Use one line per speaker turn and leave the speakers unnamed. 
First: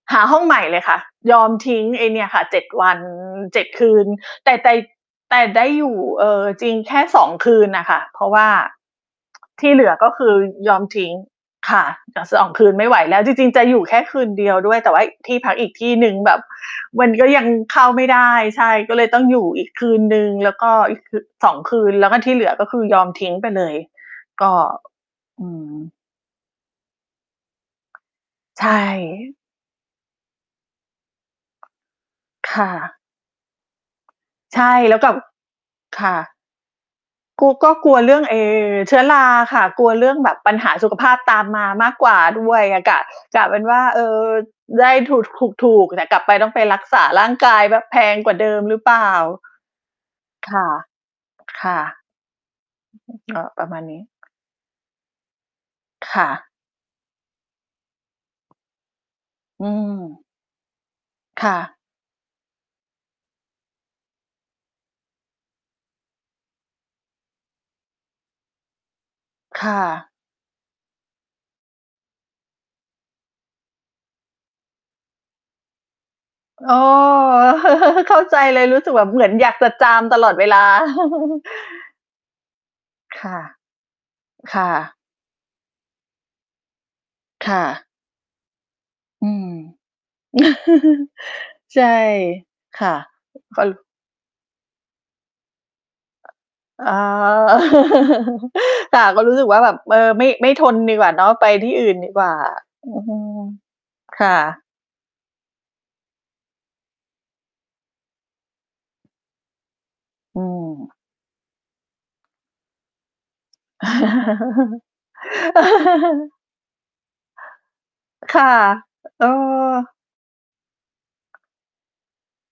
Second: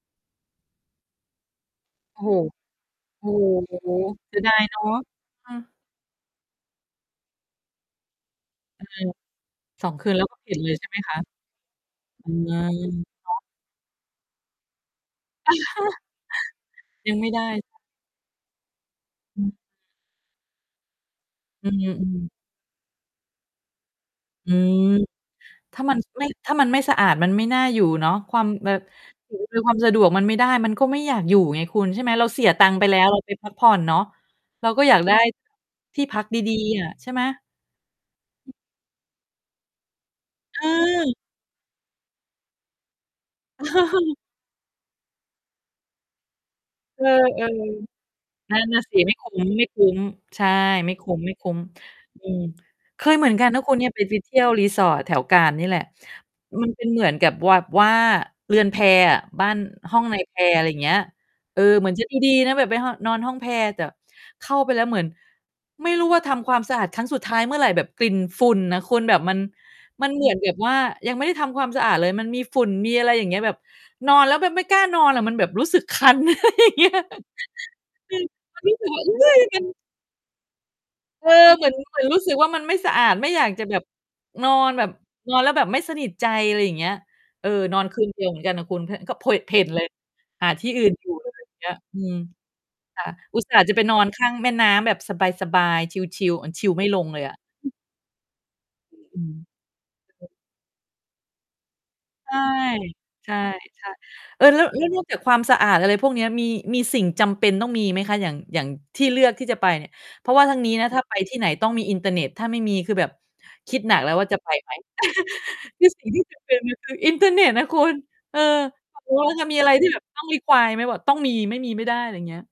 หาห้องใหม่เลยค่ะ ยอมทิ้งไอ้
โ
เน
อ้
ี่
โ
ยค่ะ 7 วัน
ฮ โอ้
7 ค
โฮ
ืน
เสีย
แ
ด
ต่
าย
แต่
เนาะ
แต่
อื
ได
อ
้อยู่ เอ่อ จริงแค่ 2 คืนน่ะค่ะ เพราะว่า
อืม
ที่เห
ส
ลื
อง
อ
ค
ก
ื
็
น
ค
แล้ว
ื
ก
อ
็ เผ่นเ
ย
ลย
อ
ใช
ม
่ไหม
ทิ้
ค
ง
ะ
ค่ะ จะ
อื
2 คื
ม
นไม่ไหวแล้
เ
ว
พร
จ
าะ
ริง ๆ จะอยู่แค่คืนเดียวด้วย แต่ว่าที่พักอีกที่หนึ่งแบบ มั
ย
น
ัง
ก
ไ
็
ม่
ย
ได
ัง
้
เข้าไม่ได้ ใช่ ก็เลยต้องอ
อ
ยู่
ืม
อีกคืนหนึ่ง แล้วก็อีก คือ 2
อื
คืน แล้วก็ท
ม ๆ
ี่เหลือ ก็คือยอมทิ้งไปเลย ก
อื
็
ม
อื
ถ้าม
ม
ัน ไม่ ถ้ามันไม่สะอาดมันไม่น่าอยู่เนาะ ความ
ใช
แบ
่
บ ถือ เป็นความสะดวก มันไม่ได้มันก็ไม่อยากอยู่ไงคุณ ใช่ไหม เราเสีย
ค
ตั
่ะ
งค์ไปแล้ว เราไปพัก ผ่อนเนาะ
ใช
เรา
่
ก็อ
แ
ย
ล้
า
ว
ก
ก
ไ
ล
ด
ั
้
บ
ท
ค
ี่
่
พัก
ะ
ดี ๆ อะใช่ไหม?
โก ก็กลัวเรื่อง ไอ้ เชื้อราอะค่ะ กลัวเรื่องแบบปัญ
อ
หาสุขภ
า
าพตามมามากกว่าด้วยอะ กะ กะเป็นว่า เออ ได้ถูก ถูก ๆ แต่กลับไปต้องไปรักษ
เอ
า
อ
ร่างกายแบบแพ
ๆ
งกว่าเด
น
ิ
ั่
ม
น
ห
น
ร
่
ื
ะ
อเป
สิ
ล่
ไ
า?
ม่คุ้ม ๆ ใช่
ค่ะ
ไม่คุ้ม
ค่ะ
ๆ อือ เค
อื
ย
อ
เหม
ฮ
ือ
ึ
น
ก็
กันน
ป
ะ
ร
ค
ะ
ุ
ม
ณ
า
เน
ณ
ี่ย
น
ไ
ี
ป
้
ไป เที่ยวรีสอร์ทแถวกาญจน์นี่แหละ
ค่ะ
มันเป็น เหมือนกับแบบ ว่าเรือนแพอะ บ้าน
อื
ห้องนา
ม
ยแพ อะไรอย่างเงี้ย
ค่
เออ
ะ
เหมือนจะดี ๆ นะ แบบไปห้อง นอนห้องแพ แต่ เข้าไปแล้วเหมือน ไม่รู้ว่าทำความสะอาดครั้งสุดท้ายเมื่อไร แบบกลิ่นฝุ่นน่ะคุณ แบบมัน
ค่
มั
ะ
นเหมือนแบบว่า ยังไม่ได้ทำความสะอาดเลย มันมีฝุ่น มีอะไรอย่างเงี้ย แบบนอนแล้วแบบไม่กล้านอนอะ มันแบบรู้สึกคัน อะไรอย่
อ
า
้อ
งเงี้ย
เ
จ
ข
ร
้
ิ
า
ง
ใจเ
มั
ล
น
ย
ไม่
รู
เ
้
หม
ส
ื
ึก
อ
แบ
น
บเหม
ไม
ือ
่
นอยาก
มั
จะ
น
จามตลอดเวลา
เออ เหมือน เหมือนรู้สึกว่ามันไม่สะอาด
ค
ไม่
่ะ
อยากจะแบบ นอ
ค่
นแบบ
ะ
นอนแล้วแบบไม่สนิทใจ อะไรอย่างเงี้ย เอ
ค
อ
่
นอ
ะ
นคืนเดียวเหมือนกันอะคุณ เพะ ก็เ
อ
ผ
ื
วะ เ
ม
ผ่นเลย หาที่อื่น อยู่เลย เงี้ย
ใช่
อืม
ค่ะ
ค่ะ อุตส่
เ
า
ข
ห
า
์จะไป
ร
นอนข้างแม่น้ำแบบสบาย ๆ ชิล ๆ อา ชิลไม่
อ๋อ
ลงเลยอะ อือ
ค่ะ
อ
ก็
ื
รู้สึกว่าแบบ เออ ไม่
อ [unintelligible]
ไม่ทนดีกว่าเนาะ ไปที่อื่นดีกว
ใ
่
ช
า อือฮึ
่ ๆ
ค่
ๆ เออ แล้
ะ
ว แล้ว นอก จากความสะอาด อะไรพวกเนี้ย มี มีสิ่งจำเป็นต้องมีไหมคะ? อย่าง อย่างที่เลือกที่จะไปเนี่ย เพรา
อ
ะว
ื
่าทางนี้นะ
ม
ถ้าไปที่ไหนต้องมีอินเทอร์เน็ต ถ้าไม่มีคือแบบคิดหนักแล้วว่าจะ ไปไหม คือสิ่งที่จำเป็นอะ คือ อินเทอร์เน็ตน่ะคุณ
ค
เออ
่ะ
เอาเป็นว
เอ
่า ถ้ามีอะไรที่
อ
แบบต้อง require ไหม? บอกต้องมี ไม่มีไม่ได้ อะไรอย่างเงี้ย